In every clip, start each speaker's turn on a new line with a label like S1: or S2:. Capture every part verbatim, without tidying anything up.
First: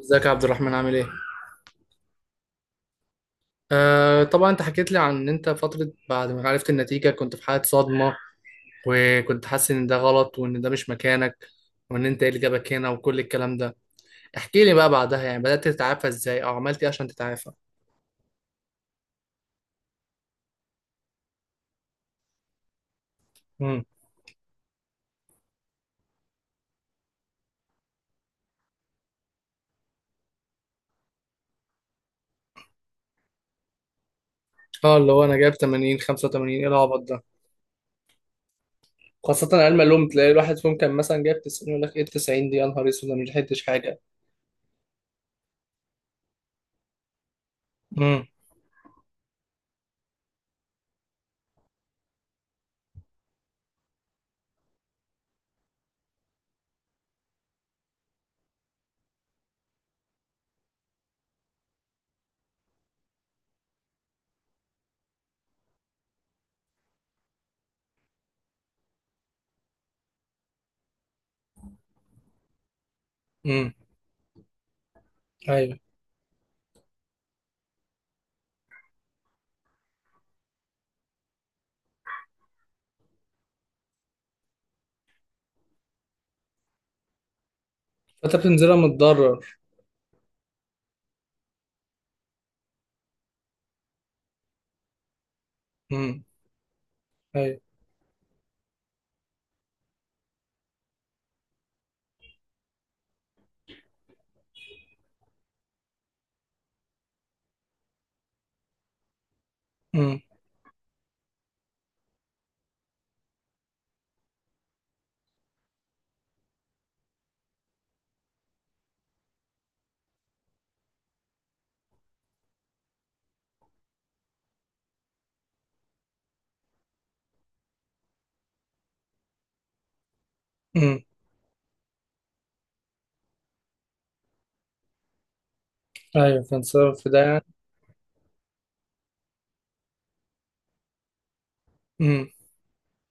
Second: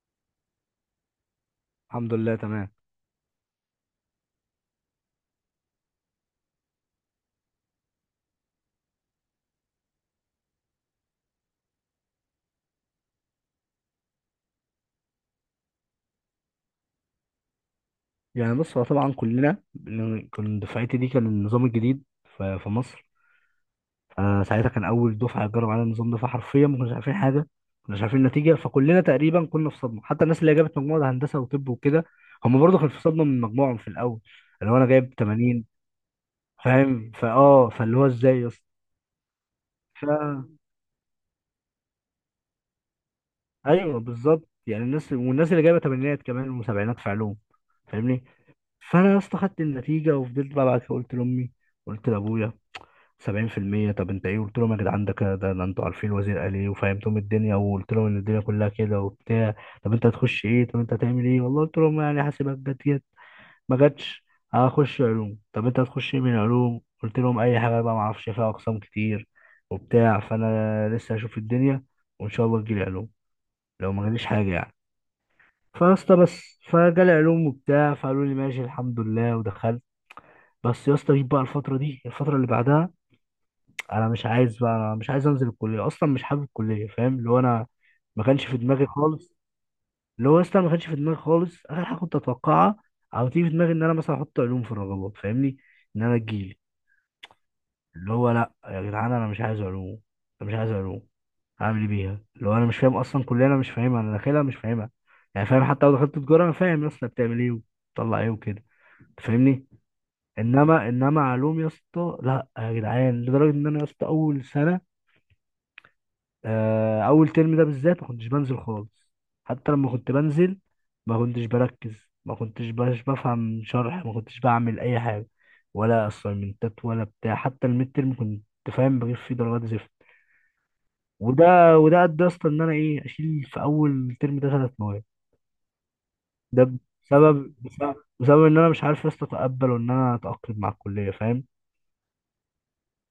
S1: ازيك يا عبد الرحمن، عامل ايه؟
S2: الحمد لله تمام.
S1: آه طبعا، انت حكيت لي عن ان انت فترة بعد ما عرفت النتيجة كنت في حالة صدمة، وكنت حاسس ان ده غلط وان ده مش مكانك، وان انت ايه اللي جابك هنا وكل الكلام ده. احكي لي بقى بعدها، يعني بدأت تتعافى ازاي او عملت ايه عشان تتعافى؟
S2: يعني بص، هو طبعا كلنا بن- كان دفعتي دي كان النظام الجديد ف- في مصر.
S1: امم.
S2: فساعتها كان اول دفعه تجرب على النظام ده، فحرفيا ما كناش عارفين حاجه، ما كناش عارفين النتيجه. فكلنا تقريبا كنا في صدمه، حتى الناس اللي جابت مجموعه هندسه وطب وكده هم برضه كانوا في صدمه من مجموعهم في الاول، اللي هو انا
S1: اه، اللي
S2: جايب
S1: هو انا جايب
S2: تمانين.
S1: ثمانين خمسة وتمانين ايه العبط
S2: فاهم
S1: ده؟
S2: فاه فاللي هو ازاي يا اسطى؟
S1: خاصة علم
S2: ف-
S1: العلوم، تلاقي الواحد فيهم كان مثلا جايب تسعين يقول لك ايه، تسعين دي يا نهار اسود، انا مش لحقتش حاجة.
S2: ايوه بالظبط، يعني الناس، والناس اللي جايبه تمانينات كمان وسبعينات في علوم، فاهمني؟
S1: امم.
S2: فانا يا اسطى خدت النتيجه وفضلت بقى. بعد كده قلت لامي، قلت لابويا، سبعين في المية. طب انت ايه؟ قلت لهم يا جدعان ده كده، ده ده انتوا عارفين الوزير قال ايه، وفهمتهم الدنيا، وقلت لهم ان الدنيا كلها كده وبتاع. طب انت هتخش ايه؟ طب انت هتعمل ايه؟ والله قلت لهم يعني حاسبات، جت جت ما جاتش. اه، هخش علوم. طب انت هتخش ايه من علوم؟ قلت لهم اي حاجه بقى، ما اعرفش فيها اقسام كتير وبتاع، فانا لسه هشوف الدنيا، وان شاء الله تجيلي علوم،
S1: امم.
S2: لو ما جاليش حاجه يعني.
S1: ايوه.
S2: فيا اسطى بس فجالي علوم وبتاع، فقالوا لي ماشي الحمد لله، ودخلت. بس يا اسطى جيت بقى الفتره دي، الفتره اللي بعدها، انا مش عايز بقى، انا مش عايز انزل الكليه اصلا، مش حابب الكليه، فاهم؟ اللي هو انا ما
S1: فانت
S2: كانش في
S1: بتنزلها
S2: دماغي خالص،
S1: متضرر.
S2: اللي هو اصلا ما كانش في دماغي خالص، اخر حاجه كنت اتوقعها او تيجي في دماغي ان انا مثلا احط علوم في الرغبات، فاهمني؟ ان انا
S1: امم.
S2: تجيلي.
S1: ايوه.
S2: اللي هو لا يا جدعان انا مش عايز علوم، انا مش عايز علوم، هعمل ايه بيها؟ اللي هو انا مش فاهم اصلا كليه، انا مش فاهمها، انا داخلها مش فاهمها. يعني فاهم، حتى لو دخلت تجاره انا فاهم يا اسطى بتعمل ايه وبتطلع ايه وكده، أنت فاهمني؟
S1: امم.
S2: انما انما علوم يا اسطى لا يا جدعان. لدرجه ان انا يا اسطى اول سنه، آه، اول ترم ده بالذات، ما كنتش بنزل خالص. حتى لما كنت بنزل ما كنتش بركز، ما كنتش باش بفهم شرح، ما كنتش بعمل اي حاجه، ولا اسايمنتات ولا بتاع. حتى الميد ترم كنت فاهم، بجيب فيه درجات زفت.
S1: امم.
S2: وده وده ادى يا اسطى ان انا ايه، اشيل في اول ترم ده ثلاث مواد.
S1: ايوه،
S2: ده
S1: فانصرف في ده يعني.
S2: بسبب بسبب بسبب ان انا مش عارف يا اسطى اتقبل وان انا اتاقلم مع الكليه، فاهم؟
S1: مم.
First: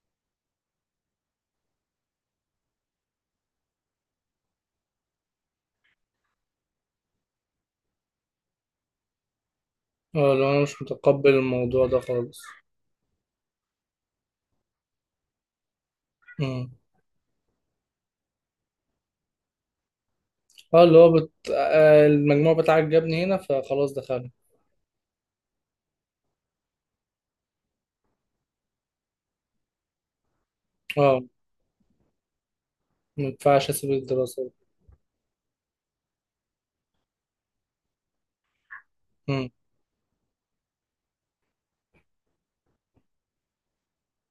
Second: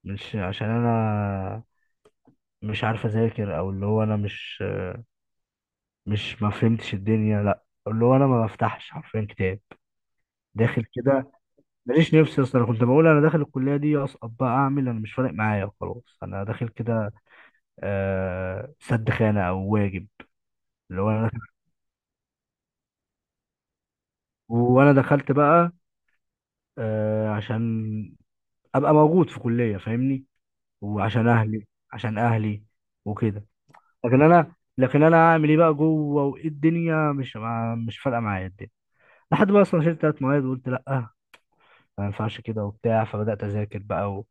S2: مش عشان انا مش عارف اذاكر، او اللي هو انا مش مش ما فهمتش الدنيا، لا اللي هو انا ما بفتحش حرفيا كتاب.
S1: اه، لو انا مش
S2: داخل
S1: متقبل
S2: كده،
S1: الموضوع ده
S2: ماليش
S1: خالص.
S2: نفسي اصلا. انا كنت بقول انا داخل الكليه دي، اسقط بقى اعمل، انا مش فارق معايا، خلاص انا داخل
S1: امم.
S2: كده، آه سد خانه او واجب.
S1: اه، اللي
S2: اللي هو
S1: هو
S2: انا
S1: بت...
S2: داخل،
S1: آه، المجموع بتاعك جابني هنا، فخلاص دخلنا.
S2: وانا دخلت بقى، آه عشان ابقى موجود في كليه، فاهمني؟
S1: اه،
S2: وعشان اهلي، عشان اهلي
S1: ما
S2: وكده.
S1: ينفعش اسيب
S2: لكن
S1: الدراسة.
S2: انا لكن انا اعمل ايه بقى جوه؟ وايه الدنيا؟ مش مع- مش فارقه معايا الدنيا، لحد
S1: امم.
S2: بقى اصلا شلت ثلاث مواد وقلت لا، ما ينفعش كده وبتاع. فبدأت أذاكر بقى و...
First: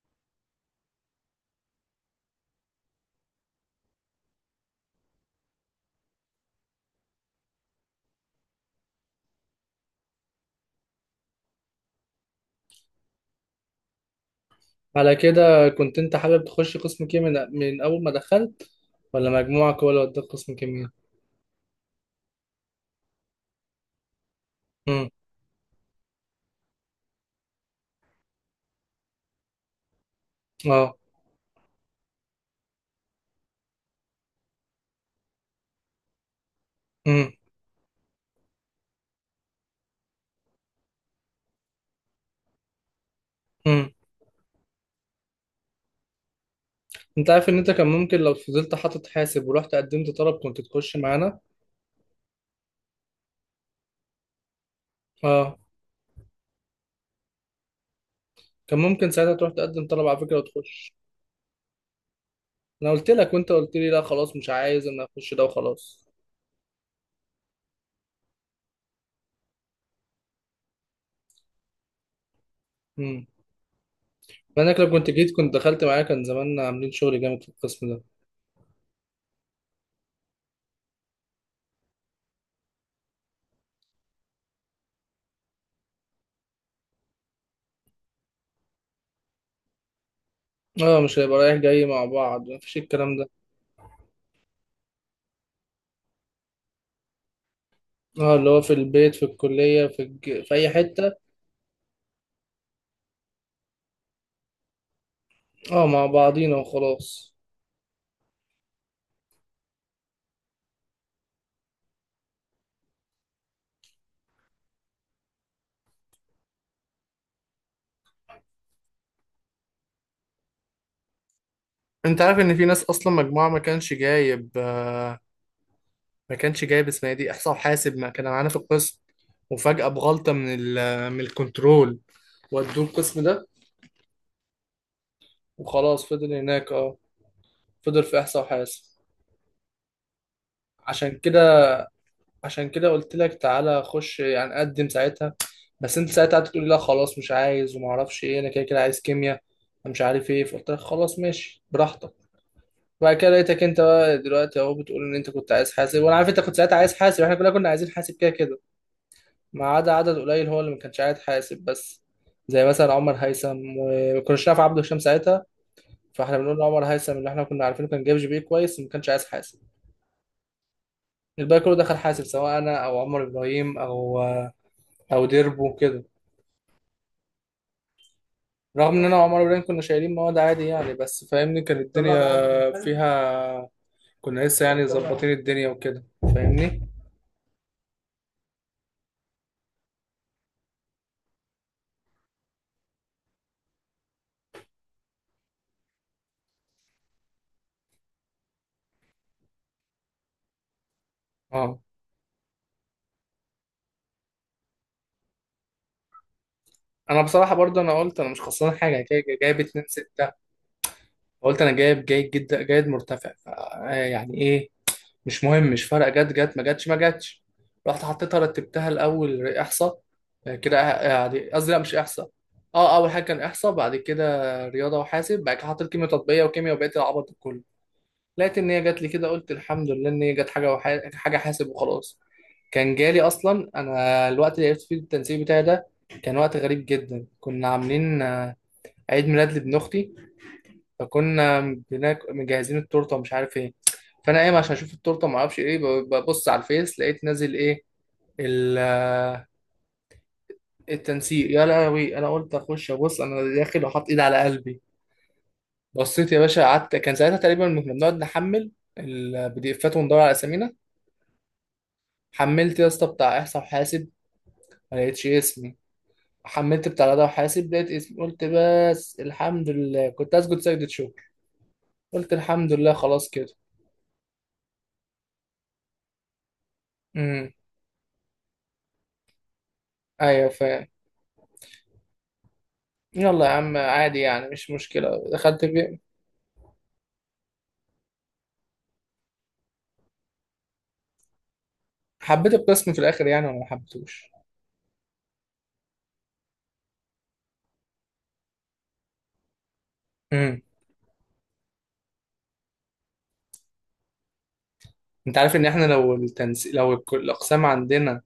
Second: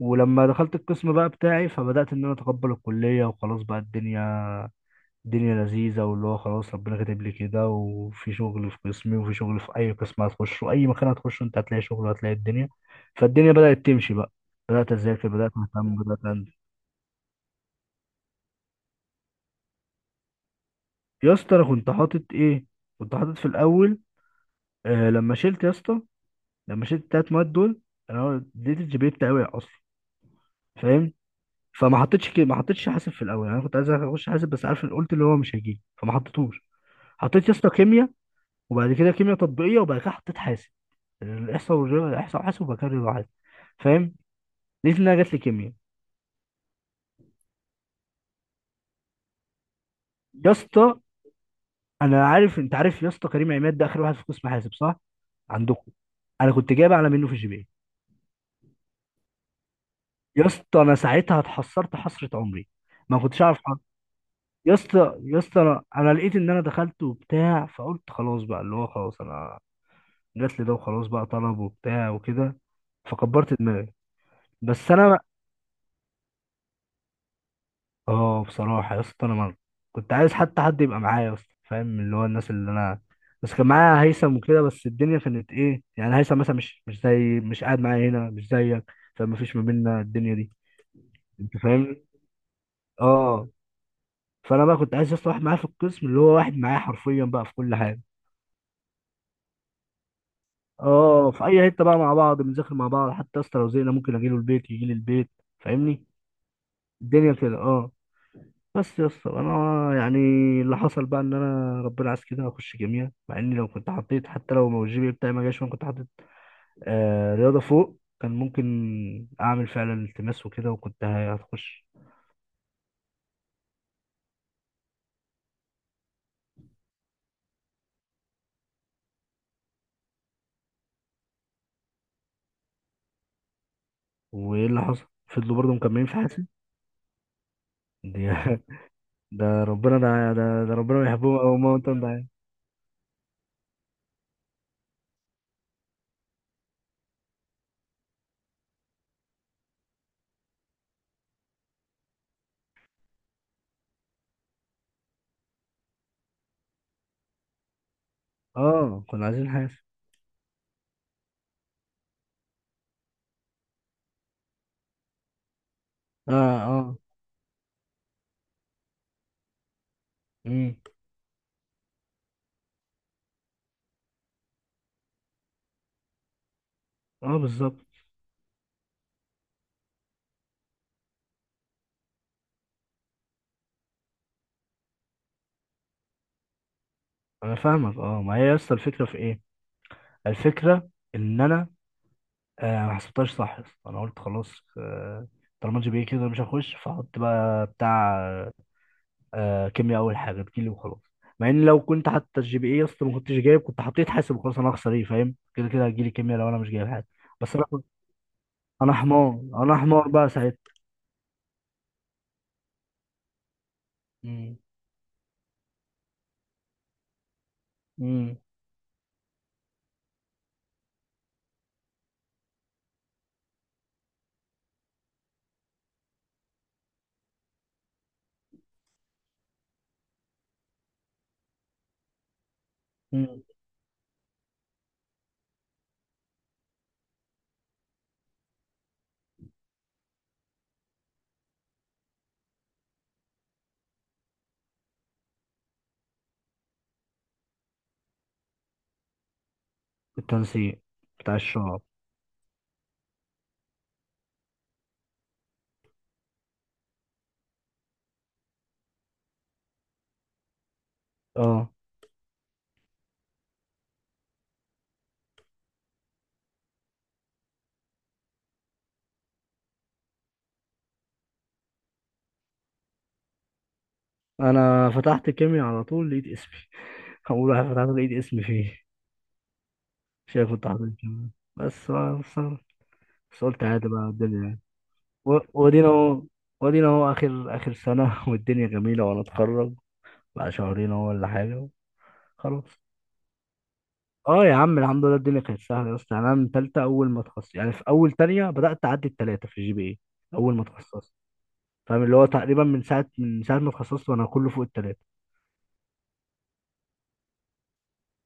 S2: ولما دخلت القسم بقى بتاعي، فبدأت إن أنا أتقبل الكلية، وخلاص بقى الدنيا الدنيا لذيذة، واللي هو خلاص ربنا كاتب لي كده، وفي شغل في قسمي، وفي شغل في أي قسم هتخشه، أي مكان هتخشه أنت هتلاقي شغل وهتلاقي الدنيا. فالدنيا بدأت تمشي بقى، بدأت
S1: على
S2: أذاكر، بدأت
S1: كده،
S2: أهتم،
S1: كنت انت
S2: بدأت
S1: حابب
S2: أنزل.
S1: تخش قسم كيمياء من... من اول ما دخلت، ولا مجموعك هو اللي وداك قسم كيمياء؟
S2: يا اسطى أنا كنت حاطط إيه؟ كنت حاطط في الأول،
S1: امم.
S2: آه لما شلت يا اسطى، لما شلت التلات مواد دول، أنا اديت الجي بي إيه بتاعي وقع أصلا،
S1: اه.
S2: فاهم؟ فما حطيتش كده، ما حطيتش حاسب في الاول. يعني انا كنت عايز اخش حاسب بس عارف، قلت اللي هو مش هيجي فما حطيتهوش.
S1: امم.
S2: حطيت يا اسطى كيمياء، وبعد كده كيمياء تطبيقيه، وبعد كده حطيت حاسب، الاحصاء والرياضه، الاحصاء وحاسب، وبعد كده الرياضة وحاسب،
S1: امم.
S2: فاهم؟ لقيت انها جات لي كيمياء.
S1: انت عارف ان انت كان ممكن لو فضلت حاطط حاسب ورحت قدمت طلب
S2: يا
S1: كنت
S2: اسطى
S1: تخش معانا.
S2: انا عارف، انت عارف يا اسطى كريم عماد ده اخر واحد في قسم حاسب صح،
S1: اه،
S2: عندكم؟ انا كنت جايب اعلى منه في الجي بي إيه.
S1: كان ممكن ساعتها تروح تقدم طلب على فكرة
S2: يا اسطى
S1: وتخش.
S2: انا ساعتها اتحسرت حسره عمري،
S1: انا قلت
S2: ما
S1: لك
S2: كنتش
S1: وانت
S2: اعرف
S1: قلت
S2: حد.
S1: لي لا خلاص مش
S2: يا
S1: عايز، انا
S2: اسطى
S1: اخش
S2: يا
S1: ده
S2: اسطى انا،
S1: وخلاص.
S2: أنا لقيت ان انا دخلت وبتاع، فقلت خلاص بقى، اللي هو خلاص انا جات لي ده وخلاص بقى، طلب وبتاع وكده،
S1: امم.
S2: فكبرت دماغي.
S1: ما انك لو
S2: بس
S1: كنت
S2: انا بقى،
S1: جيت كنت دخلت معايا، كان زماننا عاملين شغل جامد في القسم ده.
S2: اه بصراحه يا اسطى انا مر. كنت عايز حتى حد يبقى معايا يا اسطى، فاهم؟ اللي هو الناس اللي انا، بس كان معايا هيثم وكده، بس الدنيا كانت ايه، يعني هيثم مثلا مش مش زي، مش قاعد معايا هنا، مش زيك. فما فيش ما بيننا الدنيا دي،
S1: اه، مش هيبقى
S2: انت
S1: رايح جاي
S2: فاهمني؟
S1: مع بعض، مفيش الكلام ده.
S2: اه، فانا بقى كنت عايز يا اسطى واحد معايا في القسم، اللي هو واحد معايا حرفيا بقى في كل حاجه.
S1: اه، اللي هو في البيت، في الكلية، في الج... في اي حتة.
S2: اه، في اي حته بقى مع بعض، بنذاكر مع بعض، حتى يا اسطى لو زهقنا ممكن اجي له البيت يجي لي البيت،
S1: اه، مع
S2: فاهمني؟
S1: بعضينا
S2: الدنيا
S1: وخلاص.
S2: كده، اه. بس يا اسطى انا يعني، اللي حصل بقى ان انا ربنا عايز كده، اخش كيمياء. مع اني لو كنت حطيت حتى لو ما الجي بي إيه بتاعي ما جاش، وانا كنت حطيت آه رياضه فوق، كان ممكن اعمل فعلا التماس وكده، وكنت هتخش.
S1: انت عارف ان في ناس اصلا مجموعه ما كانش جايب، آه، ما كانش جايب اسمها دي احصاء وحاسب، ما كان معانا في القسم. وفجاه بغلطه من ال من الكنترول، ودوه القسم ده.
S2: وايه اللي حصل؟ فضلوا برضه
S1: وخلاص
S2: مكملين في
S1: فضل
S2: حياتي
S1: هناك، اه فضل في
S2: دي.
S1: احصاء وحاسب.
S2: ده ربنا، ده ده, ده ربنا
S1: عشان
S2: بيحبهم، او
S1: كده،
S2: ما انت مضايق.
S1: عشان كده قلت لك تعالى خش، يعني قدم ساعتها. بس انت ساعتها قعدت تقول لي لا خلاص مش عايز، وما اعرفش ايه، انا كده كده عايز كيمياء، انا مش عارف ايه. فقلت لك خلاص ماشي براحتك. وبعد كده لقيتك انت بقى دلوقتي اهو بتقول ان انت كنت عايز حاسب، وانا عارف انت كنت ساعتها عايز حاسب، احنا كلنا كنا عايزين حاسب كده كده.
S2: اه كنا عايزين
S1: ما
S2: حاسب.
S1: عدا عدد قليل هو اللي ما كانش عايز حاسب بس، زي مثلا عمر هيثم، وما كناش نعرف عبده هشام ساعتها.
S2: اه،
S1: فاحنا بنقول لعمر
S2: اه.
S1: هيثم اللي احنا كنا عارفينه كان جايب جي بي كويس وما كانش عايز حاسب.
S2: امم.
S1: الباقي كله دخل حاسب، سواء انا او عمر ابراهيم او او ديربو كده.
S2: اه بالظبط.
S1: رغم ان انا وعمر ورين كنا شايلين مواد عادي يعني، بس فاهمني كانت الدنيا فيها، كنا لسه يعني ظبطين الدنيا وكده، فاهمني.
S2: انا فاهمك، اه. ما هي يا اسطى الفكره في ايه؟ الفكره ان انا، آه ما حسبتهاش صح يا اسطى. انا قلت خلاص، آه طالما جي بي إيه كده مش هخش، فاحط بقى بتاع، آه كيمياء اول حاجه تجيلي وخلاص. مع ان
S1: اه،
S2: لو كنت، حتى الجي بي اي اصلا ما كنتش جايب، كنت حطيت حاسب وخلاص. انا هخسر ايه فاهم؟ كده كده هتجيلي كيمياء لو انا مش جايب حاجه.
S1: انا بصراحه
S2: بس انا
S1: برضه،
S2: كنت-
S1: انا قلت انا مش خسران
S2: انا
S1: حاجه، أنا جاي-
S2: حمار،
S1: جايب
S2: انا
S1: 2
S2: حمار بقى
S1: 6
S2: ساعتها.
S1: قلت انا جايب جيد جدا جيد مرتفع، ف- آه، يعني
S2: مم.
S1: ايه، مش مهم، مش فارقه، جت جت ما جتش ما جتش. رحت
S2: مم.
S1: حطيتها، رتبتها الاول احصاء، آه، كده آه، يعني قصدي لا مش احصاء، اه اول حاجه كان احصاء، بعد كده رياضه وحاسب، بعد كده حطيت كيمياء تطبيقيه وكيمياء وبقيت العبط ده كله. لقيت ان هي جات لي كده، قلت الحمد لله ان هي جت حاجه، وح... حاجه حاسب وخلاص. كان جالي
S2: مم.
S1: اصلا، انا الوقت اللي عرفت فيه التنسيق بتاعي ده كان وقت غريب جدا. كنا عاملين آه، عيد ميلاد لابن اختي، فكنا بناك... مجهزين التورته ومش عارف ايه. فانا قايم عشان اشوف التورته، ما اعرفش ايه ب- ببص على الفيس لقيت نازل ايه، ال... آه،
S2: التنسيق بتاع
S1: التنسيق. يا
S2: الشعب.
S1: لهوي، انا قلت اخش ابص، انا داخل وحاط ايد على قلبي. بصيت يا باشا، قعدت، كان ساعتها تقريبا كنا بنقعد نحمل البي دي افات وندور على اسامينا.
S2: اه
S1: حملت يا اسطى بتاع احصاء وحاسب، ما لقيتش اسمي. حملت بتاع رياضه وحاسب، لقيت اسمي، قلت بس الحمد لله، كنت اسجد سجدة شكر. قلت الحمد لله خلاص كده.
S2: انا فتحت كيمياء على طول، لقيت اسمي. اول
S1: امم.
S2: واحد فتحت لقيت اسمي فيه.
S1: ايوه
S2: شايف؟ كنت
S1: فاهم.
S2: حاطط كيمياء بس، بقى بس بس
S1: يلا يا
S2: قلت
S1: عم
S2: عادي بقى
S1: عادي يعني،
S2: الدنيا.
S1: مش مشكله
S2: و-
S1: دخلت
S2: ودينا
S1: في.
S2: اهو، ودينا اهو اخر، اخر سنة. والدنيا جميلة وانا اتخرج بقى، شهرين اهو ولا حاجة.
S1: حبيت
S2: خلاص.
S1: القسم في الاخر يعني، ولا ما حبيتهوش؟
S2: اه يا عم الحمد لله الدنيا كانت سهلة يا اسطى. يعني انا من تالتة، اول ما اتخصصت، يعني في اول تانية بدأت اعدي التلاتة في الجي بي اي. اول
S1: امم.
S2: ما اتخصصت، فاهم؟ اللي هو تقريبا من ساعة من ساعة ما اتخصصت وانا كله فوق التلاتة.
S1: انت عارف ان احنا لو التنس... لو الك- الاقسام عندنا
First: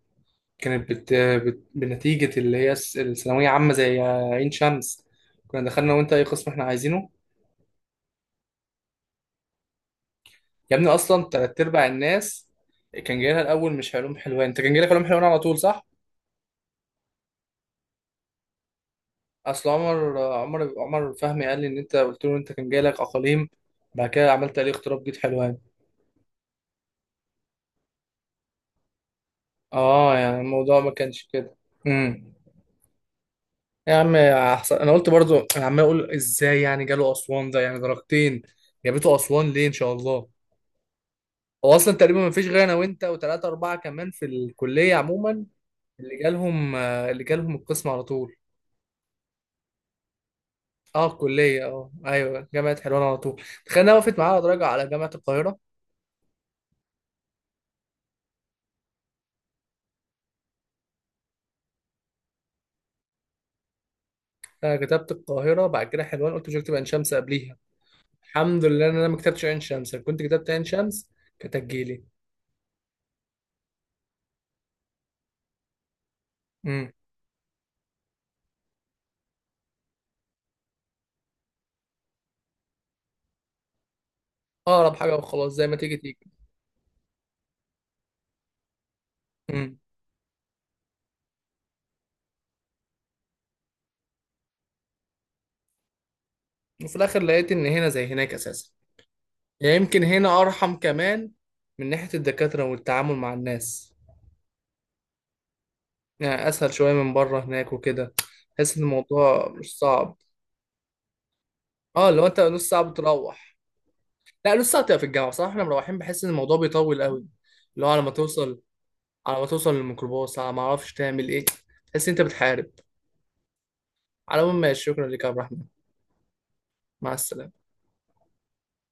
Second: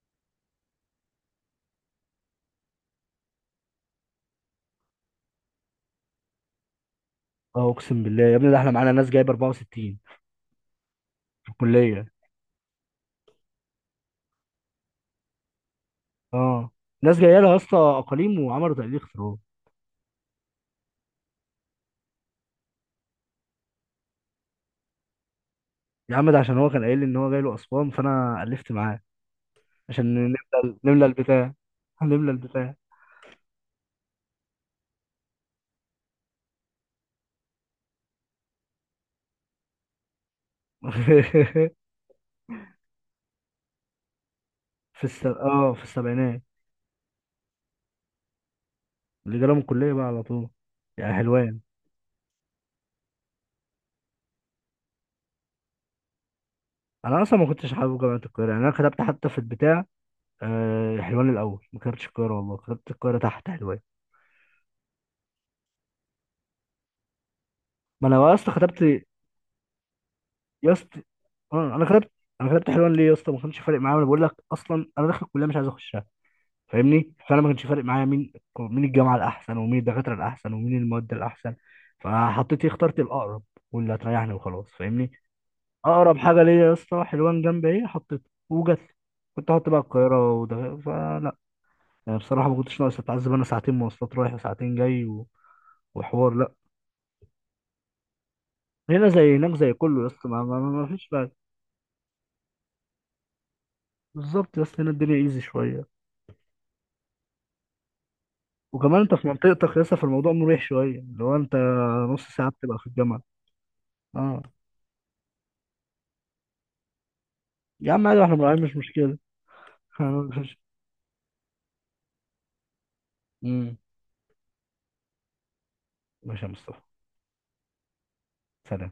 S1: كانت بت... بت... بنتيجه اللي هي الس- الثانويه عامه زي عين شمس، كنا دخلنا وانت اي قسم احنا عايزينه.
S2: اه اقسم بالله يا ابني، ده احنا معانا ناس جايبة أربعة وستين
S1: يا ابني اصلا
S2: في
S1: تلات ارباع
S2: الكلية.
S1: الناس كان جاي لها الاول مش علوم حلوان. انت كان جاي لك علوم حلوان على طول صح؟
S2: اه ناس جايه لها يا اسطى اقاليم وعملوا تقليل اختراع.
S1: اصل عمر عمر عمر فهمي قال لي ان انت قلت له انت كان جاي لك اقاليم، بعد كده عملت عليه اغتراب جيت حلوان.
S2: يا عم ده عشان هو كان قايل لي ان هو جاي له اسوان، فانا الفت معاه
S1: اه،
S2: عشان
S1: يعني
S2: نملى
S1: الموضوع ما
S2: نملى
S1: كانش
S2: البتاع
S1: كده.
S2: نملى
S1: امم.
S2: البتاع
S1: يا عم يا حسن، انا قلت برضو، انا عمال اقول ازاي يعني جاله اسوان ده، يعني درجتين جابته اسوان ليه ان شاء الله. هو اصلا تقريبا ما فيش غير انا وانت وثلاثه اربعه كمان في الكليه
S2: في الس...
S1: عموما،
S2: اه في
S1: اللي
S2: السبعينات
S1: جالهم اللي جالهم القسم على طول.
S2: اللي جاله من الكلية بقى على طول،
S1: اه
S2: يعني حلوان.
S1: كلية، اه ايوه جامعة حلوان على طول. تخيل انها وقفت معايا على درجة على جامعة القاهرة.
S2: انا اصلا ما كنتش حابب جامعة القاهرة، يعني انا كتبت حتى في البتاع، آه، حلوان الاول، ما كتبتش القاهرة. والله كتبت القاهرة تحت حلوان.
S1: انا كتبت القاهرة بعد كده حلوان، قلت مش هكتب عين شمس قبليها.
S2: ما انا اصلا
S1: الحمد
S2: كتبت
S1: لله ان انا ما كتبتش عين شمس، لو كنت كتبت عين
S2: يا اسطى،
S1: شمس كانت
S2: آه، انا
S1: هتجيلي.
S2: كتبت انا كتبت حلوان. ليه يا اسطى؟ ما كانش فارق معايا. انا بقول لك اصلا انا داخل الكلية مش عايز اخش،
S1: امم.
S2: فاهمني؟ فانا ما كانش فارق معايا مين مين الجامعه الاحسن، ومين الدكاتره الاحسن، ومين المواد الاحسن. فحطيت إيه، اخترت الاقرب، واللي هتريحني وخلاص،
S1: اقرب
S2: فاهمني؟
S1: حاجة وخلاص، زي ما تيجي
S2: اقرب
S1: تيجي.
S2: حاجه ليا يا اسطى حلوان. جنب ايه حطيته وجت. كنت هحط
S1: امم.
S2: بقى القاهره وده، فلا. يعني بصراحه ما كنتش ناقص اتعذب انا، ساعتين مواصلات رايح وساعتين جاي و... وحوار، لا.
S1: وفي الاخر لقيت ان هنا زي هناك اساسا.
S2: هنا زي هناك، زي
S1: يعني
S2: كله
S1: يمكن
S2: يا اسطى،
S1: هنا
S2: ما, ما, ما
S1: ارحم
S2: ما فيش
S1: كمان
S2: بقى.
S1: من ناحية الدكاترة والتعامل مع الناس،
S2: بالظبط يا اسطى، هنا الدنيا ايزي شويه.
S1: يعني اسهل شوية من بره هناك وكده، تحس ان
S2: وكمان انت في
S1: الموضوع مش
S2: منطقتك يا اسطى،
S1: صعب.
S2: فالموضوع مريح شويه. لو انت
S1: اه لو
S2: نص
S1: انت
S2: ساعه
S1: نص
S2: بتبقى
S1: ساعة
S2: في الجامعه،
S1: بتروح.
S2: اه.
S1: لا لسه هتبقى في الجامعه بصراحه، احنا مروحين بحس ان الموضوع بيطول قوي، اللي هو
S2: يا
S1: على
S2: عم
S1: ما
S2: عادي، واحنا
S1: توصل،
S2: مراعيين، مش مشكلة.
S1: على ما توصل
S2: أنا-
S1: للميكروباص، على
S2: مش
S1: ما اعرفش تعمل ايه، تحس إن انت بتحارب.
S2: مم.
S1: على العموم ماشي، شكرا لك يا عبد الرحمن.
S2: ماشي يا مصطفى،
S1: مع السلامه.
S2: سلام.